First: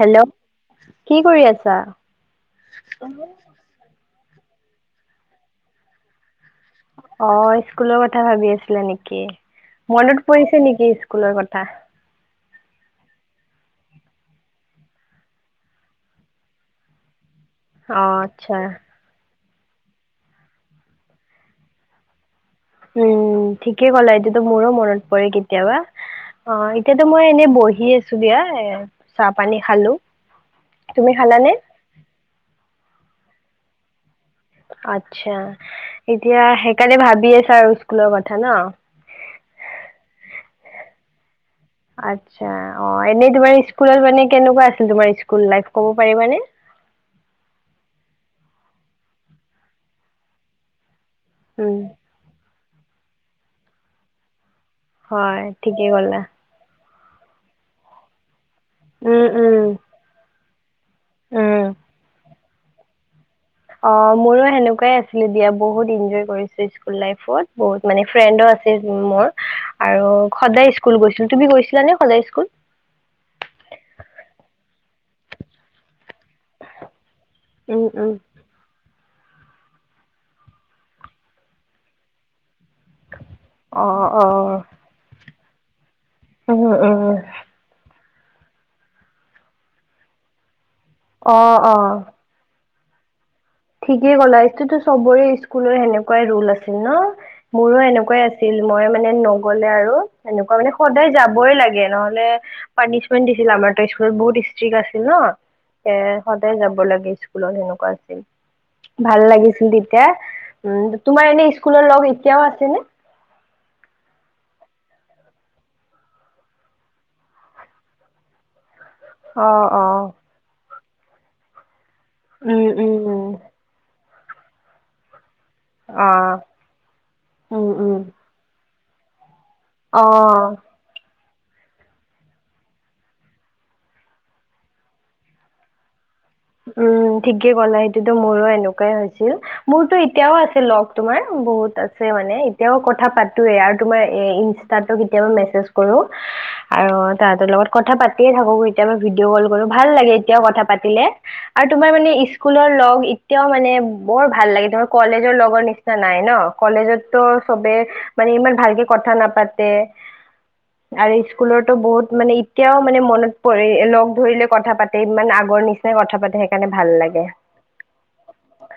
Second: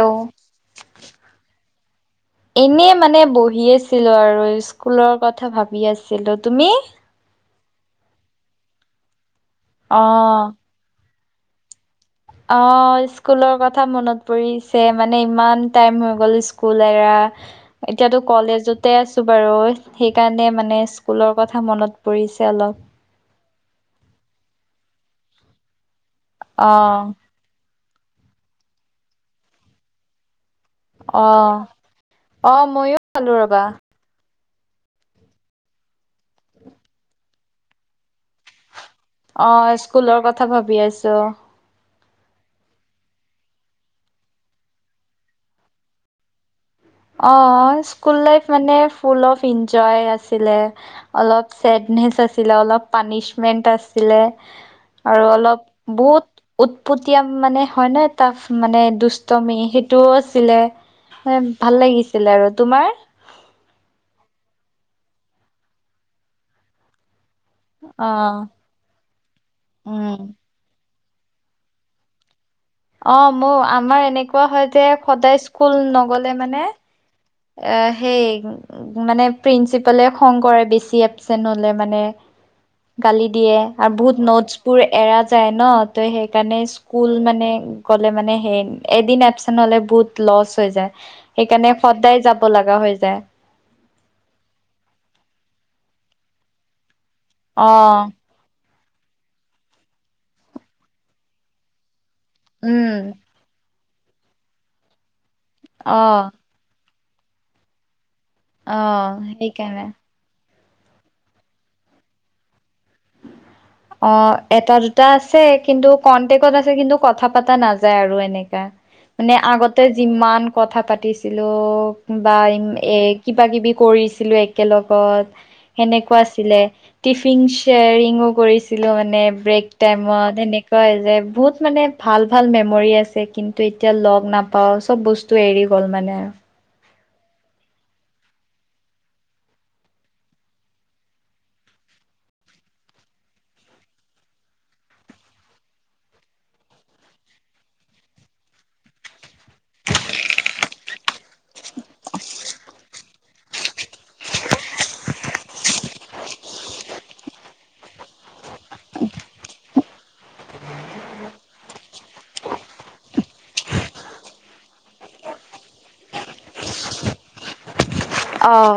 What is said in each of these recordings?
Hello কি কৰি আছা? এনে মানে বহি আছিলো আৰু স্কুলৰ কথা ভাবি আছিলোত। অ স্কুলৰ কথা ভাবি আছিলে নেকি, অ মনত পৰিছে নেকি? কুলৰ কথা। অ স্কুলৰ কথা মনত পৰিছে মানে ইমান টাইম হৈ গ'ল স্কুল এৰা। অ এতিয়াতো আচ্ছা কলেজতে আছো। বাৰু সেইকাৰণে মানে স্কুলৰ কথা মনত পৰিছ উম ঠিকে ক'লা এতিয়াটো মোৰো মনত পৰে কেতিয়াবা। অ' এতিয়াতো মই এনেই বহি আছোঁ দিয়া এ চাহ পানী খালোঁ। অহ' অহ' মইয়ো খালোঁ ৰ'বা। আচ্ছা, এতিয়া সেইকাৰণে ভাবি আছা আৰু স্কুলৰ কথা ন। অ' স্কুলৰ কথা ভাবি আছোঁ। আচ্ছা অ' এনে তোমাৰ মানে স্কুলৰ কেনেকুৱা আছিল তোমাৰ স্কুল লাইফ ক'ব পাৰিবানে? অ' স্কুল লাইফ মানে ফুল অফ্ এনঞ্জয় আছিলে। অলপ উম ছেডনেচ আছিলে অলপ পানিছমেন্ট আছিলে। আৰু হয় অলপ ঠিকেই ক'লা বহুত উত পতিয়াম মানে হয়নে তাক মানে উম দুষ্টমি উম সেইটোও আছিলে। উম। ছিলে আৰু তোমাৰ অ' মোৰো সেনেকুৱাই আছিলে দিয়া বহুত এনঞ্জয় কৰিছোঁ স্কুল লাইফত। বহুত মানে অ ফ্ৰেণ্ডো আছে মোৰ মোৰ আৰু উম সদায় স্কু স্কুল গৈছিলোঁ। তুমি গৈছিলানে সদায় স্কুল? অ' মোৰ আমাৰ এনেকুৱা হয় যে সদায় স্কুল নগলে মানে উম আহ উম হেই মানে প্ৰিন্ঞ্চিপালে খং কৰে বেছি এবচেন্ট হ'লে মানে গালি দিয়ে অ আৰু বহুত অ নোটচ বোৰৰ এৰা যায় ন তোৰ সেইকাৰণে উম উম স্কুল মানে গ'লে মানে সেই এদিন এপচেণ্ট হ'লে বহুত লচ্ হৈ যায়। অহ' অহ' লাগা হৈ যায়। ঠিকেই ক'লা ইচটোৰ চবৰে স্কুলৰ সেনেকুৱাই ৰোল আছিল ন মোৰো অ এনেকুৱাই আছিল মই মানে নগলে আৰু এনেকুৱা মানে সদায় যাবই লাগে নহ'লে মানে উম পানিচমেন্ট দিছিল আমাৰ তাৰ স্কুলত বহুত ষ্ট্ৰিক্ আছিল ন। এ অ', সদায় যাব লাগে স্কুলত সেনেকুৱা আছিল। অ', ভাল লাগিছিল সেইকাৰণে তেতিয়া উম তোমাৰ এনে স্কুলৰ লগ এতিয়াও আছে নে। [inaudible] অ এটা দুটা আছে কিন্তু কনটেক্টত আছে কিন্তু কথা পতা নাযায় আৰু এনেকা। মানে অ আগতে অ যিমান কথা পাতিছিলো। বা উম উম এ উম কিবা কিবি কৰিছিলো একেলগত, অ সেনেকুৱা আছিলে টিফিন উম উম শ্বেয়াৰিং কৰিছিলো মানে। ব্ৰেক টাইমত অ সেনেকুৱা যে। বহুত মানে ভাল ভাল মেমৰি আছে কিন্তু এতিয়া লগ নাপাওঁ চব বস্তু এৰি গ'ল মানে। উম ঠিকে ক'লা সেইটোতো মোৰো এনেকুৱাই হৈছিল মোৰতো এতিয়াও আছিল লগ তোমাৰ বহুত, আছে মানে এতিয়াও কথা পাতো এ আৰু তোমাৰ এ ইনষ্ট্ৰাটো কেতিয়াবা মেচেজ কৰো। আৰু তাহাঁতৰ লগত কথা পাতিয়ে থাকো এতিয়া ম ভিডিঅ' কল কৰো ভাল লাগে এতিয়াও কথা পাতিলে। আৰু তোমাৰ মানে স্কুলৰ লগ এতিয়াও মানে বৰ ভাল লাগে তোমাৰ কলেজৰ লগৰ নিচিনা নাই। ন কলেজততো চবে মানে ইমান ভালকে কথা নাপাতে। আৰু স্কুলতো বহুত মানে এতিয়াও মানে মনত পৰি লগ ধৰিলে কথা পাতে ইমান আগৰ নিচিন কথা পাতে সেইকাৰণে ভাল লাগে। অঁ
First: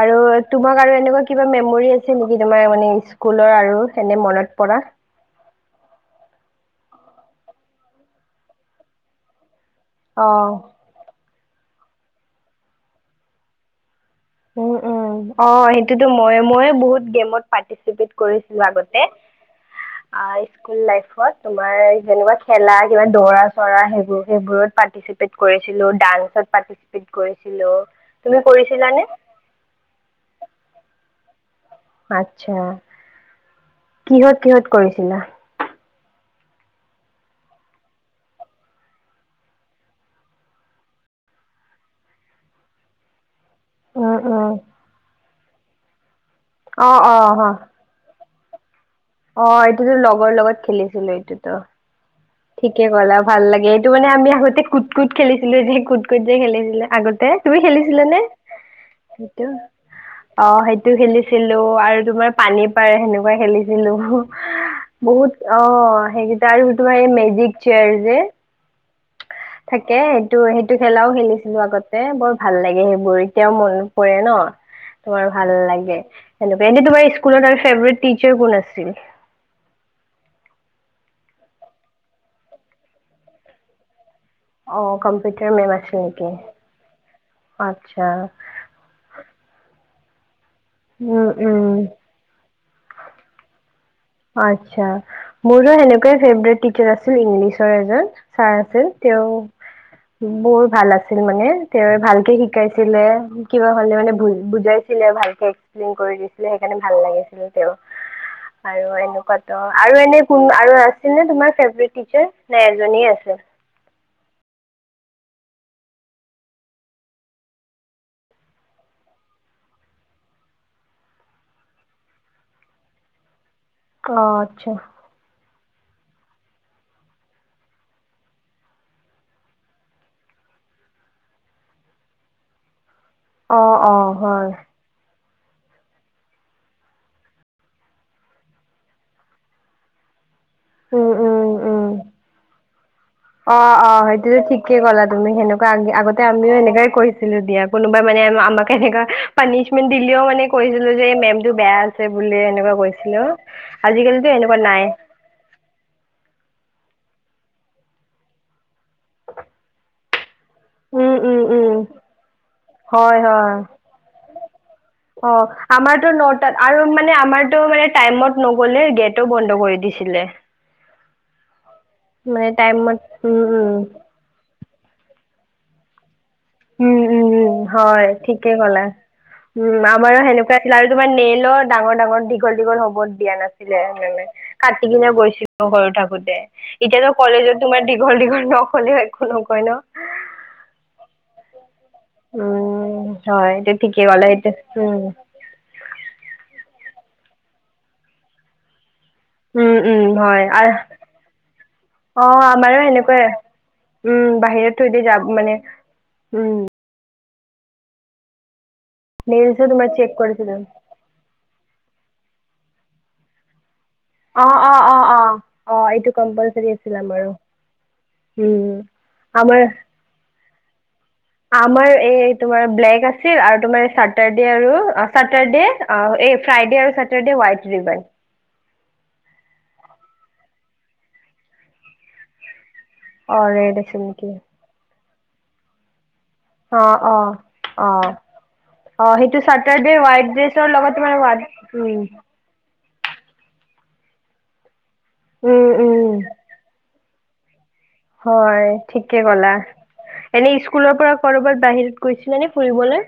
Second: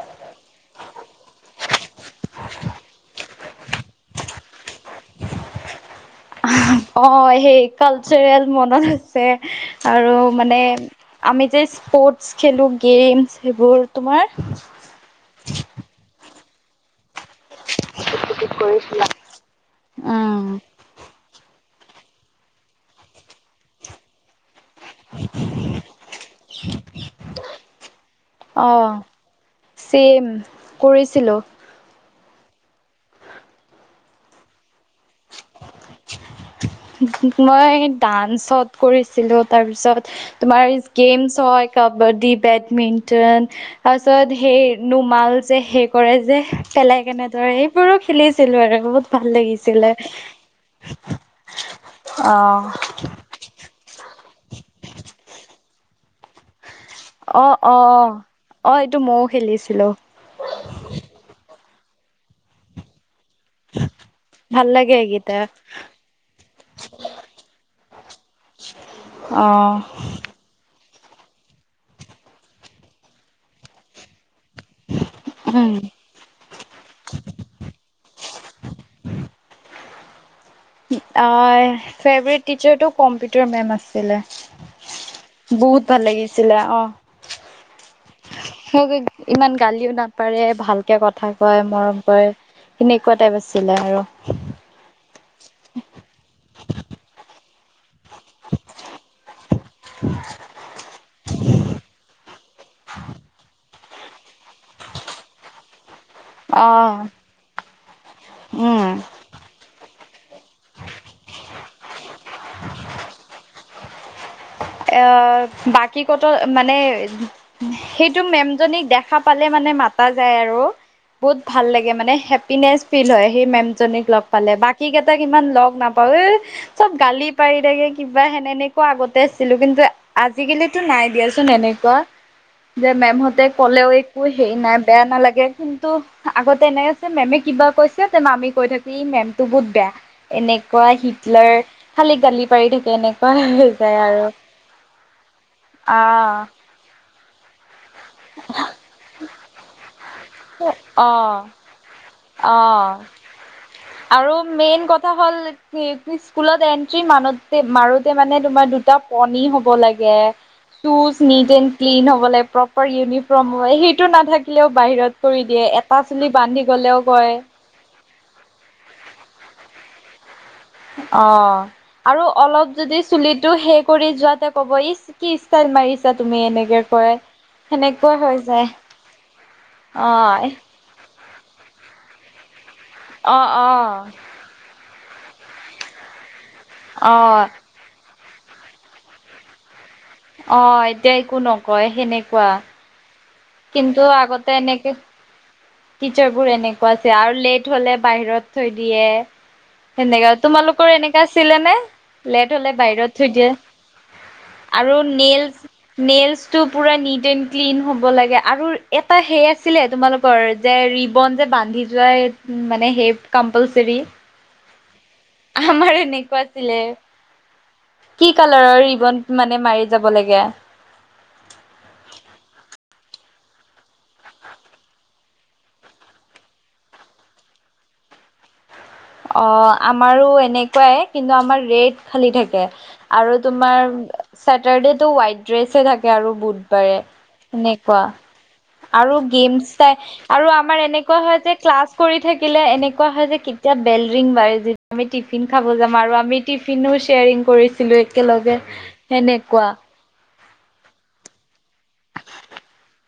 আৰু তোমাক আৰু এনেকুৱা কিবা মেমৰি আছে নেকি তোমাৰ মানে স্কুলৰ আৰু এনে মনত পৰা। ৰা, অ সেই কালচাৰেল মনত আছে আৰু অ মানে, আমি যে স্পৰ্টচ খেলো গেম সেইবোৰ তোমাৰ। উম উম অ সেইটোতো মই মই বহুত, গেমত পৰ্তিচপেত কৰিছিলোঁ আগতে আ উম, স্কুল লাইভত, তোমাৰ যেনেকুৱা খেলা, কিবা দৌৰা, চ'ৰা সেইবোৰ, সেইবোৰত পাৰ্টিচিপেট কৰিছিলোঁ, ডাঞ্চত পাৰ্টিচিপেট কৰিছিলোঁ, তুমি কৰিছিলানে? চেম, কৰিছিলোঁ। আতছা। কিহত, কিহত কৰিছিলা? মই ডান্সত কৰিছিলোঁ, তাৰপিছত তোমাৰ গেমছ হয়, কা কাবাডী, বেডমিণ্টন। উম তাৰপিছত উম সেই নোমাল যে, সেইকৰে যে, অ পেলাই অ কেনে হ দৌৰে এইবোৰো খেলি ছিলো আৰু বহুত ভাল অ লাগিছিলে। এইটোতো লগৰ লগত খেলিছিলো এইটোতো অ', ঠিকে ক'লা ভাল লাগে, এইটো মানে আমি আগতে কুট কুট খেলিছিলোঁ যে, কুট কুট যে, খেলিছিলে আগতে অ', তুমি খেলিছিলা অ', নে? অ', এইটো ময়ও সেইটো খেলিছিলোঁ অ', সেইটো খেলিছিলোঁ। আৰু তোমাৰ পানী পাৰে সেনে খেলিছিলোঁ, ভাল লাগে বহুত এইকেইটা অ', সেইগিটা আৰু [unintelligible] মেজিক চেয়াৰ যে। থাকে, অ', সেইটো, সেই টো খেলাও খেলিছিলোঁ, আগতে বৰ ভাল লাগে সেইবোৰ এতিয়াও মনত পৰে ন? তোমাৰ ভাল উম। লাগে, এনেকুৱা এনে তোমাৰ ইস্কুলত আৰু ফেভৰেত টিচাৰ কোন আছিল? অ', ফেভৰেট টিচাৰটো কম্পিউটাৰ মেম আছিলে। অ', কম্পিউটাৰ মেম বহুত আছিল ভাল নেকি? লাগিছিলে অ'। আচ্ছা, [unintelligible] ইমান গালিয়ো না পাৰে ভালকে কথা উম, কয়, মৰম উম। কৰে, সেনেকুৱা টাইপ আছিলে আৰু। আচ্ছা, মোৰো হেনেকুৱাই ফেভৰেইট টিচাৰ আছিল ইংলিছৰ এজন ছাৰ আছিল। তেওঁ বৰ ভাল আছিল মানে, তেৱু ভালকে শি শিকাইছিলে। কিবা হ'লে মানে বু-বুজাইছিলে ভালকে এক্সপ্লেইন কৰি দিছিলে। সেইকাৰণে ভাল অ', লাগিছিল তেওঁ আৰু উম। এনেকুৱাতো আৰু এনে [unintelligible] আৰু আছিলনে তোমাৰ ফেভৰেইট টিচাৰ? নে এজনেই আছিল? এ বাকী কত মানে সেইটো মেমজনীক দেখা পালে মানে মাতা যায় আৰু বহুত ভাল লাগে। মানে হেপিনেচ ফিল হয়, হেই মেম জনীক লগ অ', পালে, আচ্ছা, বাকী কেইটাক ইমান লগ নাপায়ে, চব গালি পাৰি থাকে কিবা সেনে-নেকুৱা আগতে আছিলো কিন্তু আজিকালিতো নাই দিয়াচোন এনেকুৱা। যে মেমহতে অ', ক'লেও অ', একো হয়, হেৰি নাই, বেয়া নালাগ [unintelligible] কিন্তু আগতে এনে আছে, মেমে কিবা কৈছে তে আমি কৈ থাকি ই মেমটো বহুত বেয়া। এনেকুৱা উম, উম, হিটলাৰ, উম। খালী গালি পাৰি থাকে। এনেকুৱা হৈ অ', যায় অ', আৰু সেইটোতো ঠিকে ক'লা তুমি। হেনেকুৱ আগে-আগতে আমিও আহ এনেকাই কৈছিলো দিয়া। কোনোবাই মানে আমাক এনেকা পানিচমেন্ট দিলেও মানে কৈছিলো যে অ এই মেমটো বেয়া আছে বুলি, অ এনেকুৱা কৈছিলো। আজিকালিতো আৰু এনেকুৱা নাই মেইন কথা হ'ল কি [unintelligible] স্কুলত এন্ট্ৰি মানোতে-মাৰোতে মানে তোমাৰ দুটা পণী হ'ব লাগে। উম, চোজ um, neat and um, clean হ'ব লাগে, প্ৰপাৰ হয়, হয়, ইউনিফৰ্ম হ'ব ল, সেইটো নাথাকিলেও বাহিৰত কৰি অ'। দিয়ে। এটা আমাৰতো চুলি নটাত বান্ধি আৰু গলেও মানে কয় আমাৰতো মানে টাইমত ন'গলে গেটো বন্ধ কৰি দিছিলে। অ', আৰু মানে অলপ টাইমত যদি উম, চুলিটো উম, সেই কৰি যোৱাতে ক'ব ইচ কি ষ্টাইল মাৰিছা তুমি, এনেকে উম, কয়। উম, উম, হয় সেনেকুৱা হৈ ঠিকে যায়। ক'লা। উম, আমাৰো সেনেকুৱা অ আছিলে। আৰু তোমাৰ নেইল ত' ডাঙৰ- ডাঙৰ, দীঘল-দীঘল হ'বত দিয়া অ নাছিলে মানে কাট কাটি কিনে গৈছিলো সৰু থাকোতে অ এতিয়াতো অ কলেজত তোমাৰ দীঘল- দীঘল নখ হলিও একো নকয় ন? অ, এতিয়া একো নকয় সেনেকুৱা। উম হয় এতিয়া ঠিকে গলে এতিয়া [unintelligible] টিচাৰ বোৰ এনেকুৱা আছে আৰু লেট হলে বাহিৰত থৈ দিয়ে উম উম সেনেকা হয় আৰু তোমালোকৰ এনেকা আছিলে নে অ লেট হলে আমাৰো বাহিৰত সেনেকুৱাই থৈ দিয়ে? উম বাহিৰত থৈ আৰু দি যাব মানে নেইলছ - উম নেইলছটো পুৰা নিট এণ ক্লিন হ'ব লাগে আৰু এটা সেই নেইলছো আছিলে তোমাৰ চেক কৰিছিলো তোমালোকৰ যে ৰিবন যে বান্ধি যোৱাই মানে সেই কম্পালচৰি? অ', অ', অ', অ', অহ, আমাৰ এইটো এনেকুৱা কম্পালচাৰী আছিলে আমাৰো। কি উম কালাৰৰ ৰিবন মানে আমাৰ মাৰি যাব লাগে? আমাৰ এই তোমাৰ ব্লেক আছ আছিল আৰু তোমাৰ চাটাৰডে আৰু চাটাৰডে এই ফ্ৰাইডে আৰু চাটাৰডে হোৱাইট ৰিবন। [unintelligible] অ, আমাৰো এনেকুৱাই কিন্তু আমাৰ ৰেট খালী থাকে। আৰু অঁ ৰেড তোমাৰ আছিল নেকি চেটাৰডে তো হোৱাইট ড্ৰেছে থাক কে আৰু অঁ বুধবাৰে অঁ সেনেকুৱা। অঁ অঁ আৰু সেইটো গেমছাই চাটাৰডে হোৱাইট আৰু ড্ৰেছৰ আমাৰ লগত তোমাৰ এনেকুৱা হয় হোৱাইট যে ক্লাছ উম কৰি থাকিলে এনে এনেকুৱা হয় যে কেতিয়া বেল ৰিং বাঢ়ি যে আমি টিফিন খাব উম যাম আৰু উম আমি টিফিনো শ্বেয়েৰিং কৰিছ ছিলো একেলগে হয় ঠিকে ক'লা সেনেকুৱা। এনেই স্কুলৰ পৰা কৰবাত বাহিৰত গৈছিলে নে ফুৰিবলে?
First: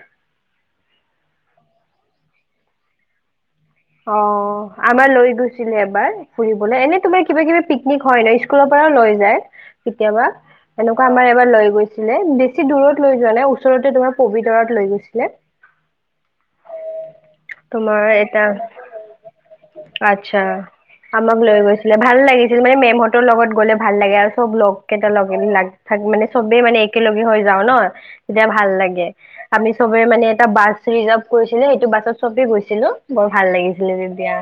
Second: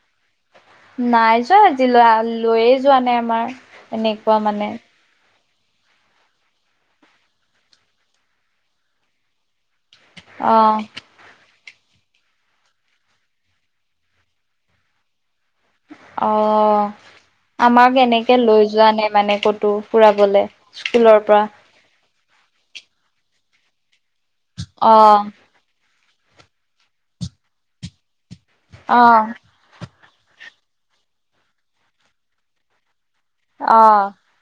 নাই যোৱা আজিলৈ লৈয়ে যোৱা নাই আমাৰ। অ এনেকুৱা মানে আমাৰ লৈ গৈছ এবাৰ ফুৰিব এনে তোমাৰ কিবা কিব পিকনিক হয় ন স্কুলৰ পৰাও লৈ যায়। কেতিয়াবা অ', এনেকুৱা আমাৰ এবাৰ লৈ গছিলে বেছি দূৰত লৈ যোৱা নাই ওচৰতে তোমাৰ পবিতৰত লৈ গৈছিলে। অ আমাক তোমাৰ এনেকে এটা লৈ য যোৱা নে মানে ক'তো আচ্ছা ফুৰাবলে স্কুলৰ আমাক পৰা। লৈ গৈছে ভাল লাগিছিল মানে মেমহতৰ লগত গ'লে ভাল লাগে আৰু চব লগ কেইটাৰ অ', লগ লাগ মানে চবেই মানে একেলগে হৈ যাও ন তেতিয়া ভাল লাগে অ', আমি চব, মানে এটা বাছ ৰিজাৰ্ভ কৰিছিলে সেইটো বাছত চবে গৈছিলো। ভাল লাগিছিলে অ', তেতিয়া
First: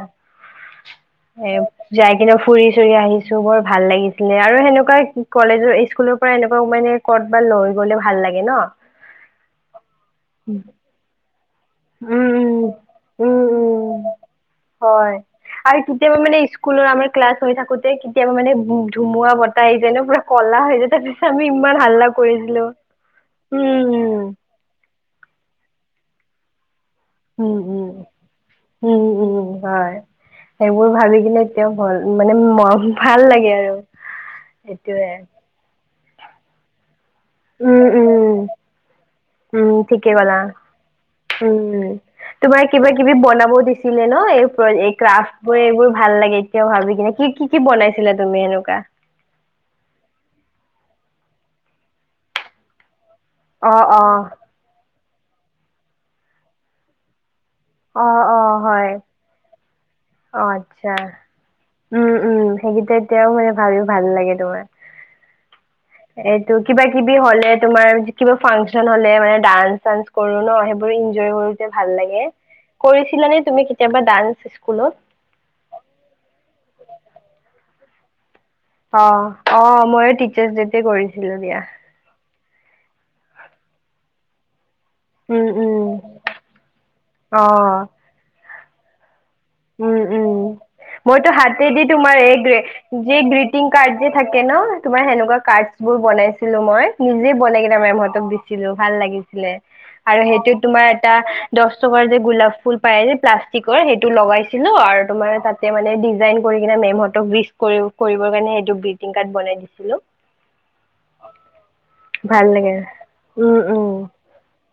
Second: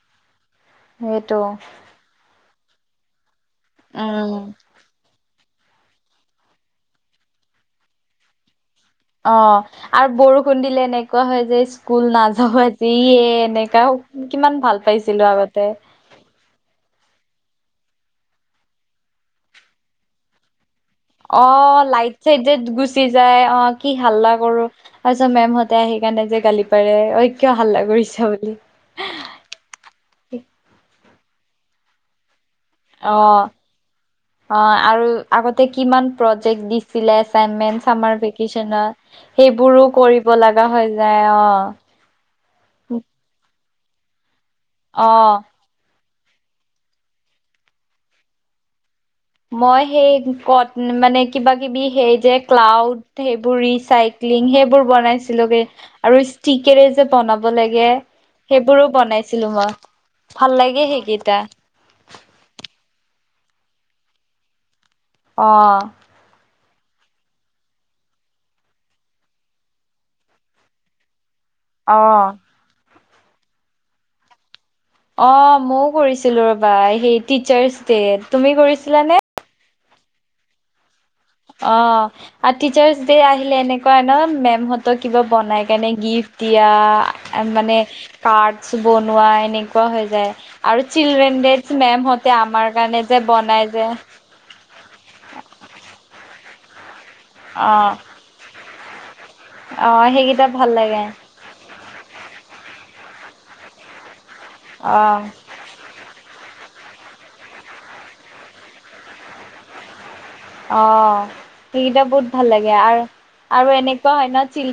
সেইটো এ যাই কিনে ফুৰি চুৰি আহি, বৰ ভাল লাগিছিলে উম, আৰু সেনেকুৱাই, কলেজৰ স্কুলৰ পৰা এনেকুৱা মানে ক'ত বা লৈ গলে ভাল লাগে ন। অ আৰু বৰষুণ দিলে এনেকুৱা হয়। যে স্কুল নাযাও উম আজি এ উম উম এনেকা উম কিমান ভাল হয় পাইছিলো আগতে। আৰু কেতিয়াবা মানে স্কুলৰ আমাৰ ক্লাছ হৈ থাকোতে কেতিয়াবা মানেম ধুমুহা বতাহ আহি যায় ন পুৰা ক'লা হৈ যায়, তাৰপিছত আমি অ ইমান হাল্লা লাইট চাইট যে কৰিছিলো গুচি যায় অ কি উম হাল্লা কৰো তাৰপিছত মেমহতে আহি সেইকাৰণে যে গালি পাৰে ঐ উম কিয় হাল্লা উম কৰিছা বুলি উম উম হয় সেইবোৰ ভাবি কি এতিয়াও ভয় মানে ম- অ ভাল লাগে আৰু অ আৰু সেইটোয়ে আগতে কিমান প্ৰজেক্ট দিছে চিলে উম এচাইনমেন্ট চামাৰ উম ভিকেচনৰ উম সেইবোৰো ঠিকে কৰিব ক'লা লগা হৈ যায় অ উম তোমাৰ কিবা কিবি বনাব দিছিলে ন এই প্ৰ ক্ৰাফ্ট অ'। বোৰ এইবোৰ ভাল লাগে এতিয়াও ভাবি কিনে কি কি কি বনাইছিলা তুমি হেনকা মই সেই ক মানে কিবা কিবি সেই যে ক্লাউড সেইবোৰ অ অ ৰিচাইক্লিং সেইবোৰ বনাইছিলোগে আৰু ষ্টিকেৰে যে বনাব লে অ অ সেইবোৰো হয় বনাইছিলো মই অ ভাল লাগে আচ্ছা সেইকেইটা উম উম সেইকেইটা এতিয়াও মান ভাবি ভাল লাগে তোমাৰ অ ত কিবা কিবি হলে তোমাৰ কিবা ফাংচন হলে মানে ডান্স চানচ্ কৰো ন সেইবোৰ এনজয় কৰো ভাল লাগে অ'। কৰিছিলা নে তুমি কেতিয়াবা ডানস অ মইও কৰিছিলো ৰবা সেই টিচাৰ্চ দেত অ অ ময়ো টিচাৰ্চ ডেতে কৰিছো অ আৰু টিচাৰ্চ দে আহিলে এনেকুৱা ন মেমহ কিবা উম বনাই উম কেনে গিফট দিয়া মানে অ কাৰ্ডছ বনাই উম হৈ যায় উম আৰু মইতো চিলড্ৰেন হাতেদি তোমাৰ এই মেমহতে গ্ৰে- আমাৰ কাৰণে যে গ্ৰিটিং বনাই যে কাৰ্ড থাকে ন তোমাৰ সেনেকুৱা কাৰ্ড বোৰ বনাইছিলো মই নিজে বনাই অ কিনে মেমঁহতক দিছিলো ভাল লাগিছিল অ আৰু সেইকেইটা সেইটো ভাল তোমাৰ লাগে এটা দহ চবাৰ যে গোলাপ ফুল পাই যে প্লাষ্টিকৰ সেইটো লগাইছিলো অ আৰু তোমাৰ তাতে মানে ডিজাইন কৰি কিনে মেমহতক গ্ৰিফ কৰি কৰিবৰ কাৰণে এইটো গ্ৰিটিং কাৰ্ড বনাই দিছিলো অ সেইকেইটা বহুত ভাল লাগে আৰু উম আৰু উম এনেকুৱা হয় ন চিল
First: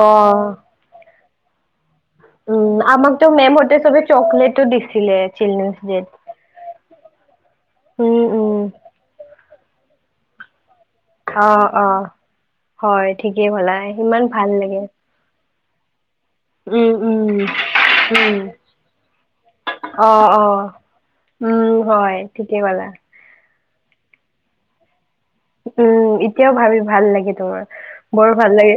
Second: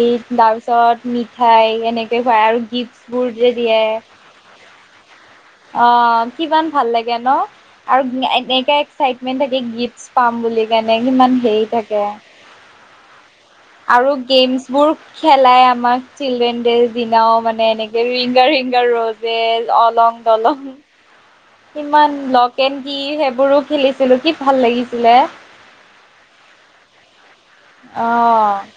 অ খাই এনেকে খায় আৰু উম গিফ্টচ আমাকতো বোৰ যে মেমহঁতে দিয়ে চবে চকলেটো দিছিলে চিলড্ৰেনছ অ ডেত কিমান ভাল লাগে ন আৰু উম এনে উম এনেকা একচাইটমেন্ট থাকে গিফ্টচ পাম বুলি কেনে কিমান অ হেৰি থাকে অ হয় ঠিকেই ক'লা আৰু ইমান ভাল গেমছ লাগে। বোৰ খেলাই আমাক চিল্ড্ৰেন ডে উম উম দিনাও মানে এনেকে উম। ৰিংগা ৰিংগা ৰৌজেচ্ অ অলং অ দলং উম ইমান হয় ঠিকেই লকেন ক'লা। কি সেইবোৰো খেলিছিলোঁ কি ভাল লাগিছিলে উম এতিয়াও ভাবি ভাল লাগে তোমাৰ বৰ ভাল অ', লাগে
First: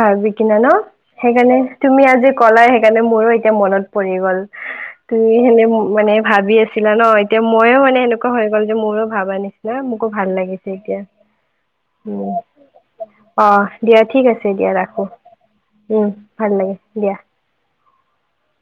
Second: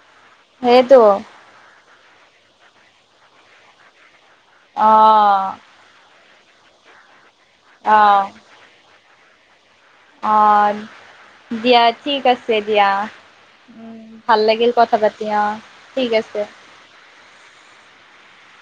ভাবি কিনে ন সেইটো সেইকাৰণে তুমি আজি ক'লা সেইকাৰণে মোৰো এতিয়া মনত পৰি গ'ল তুমি অ', সেনে মানে ভাবি আছিলা ন এতিয়া ময়ো মানে অ', সেনেকুৱা হৈ গ'ল যে মোৰো ভাবা নিচিনা মোক ভাল লাগিছে অ', এতিয়া দিয়া ঠিক উম আছে দিয়া অ দিয়া উম, ঠিক ভাল আছে লাগিল দিয়া কথা ৰাখো পাতি অ', ঠিক উম আছে। ভাল লাগে দিয়া [unintelligible]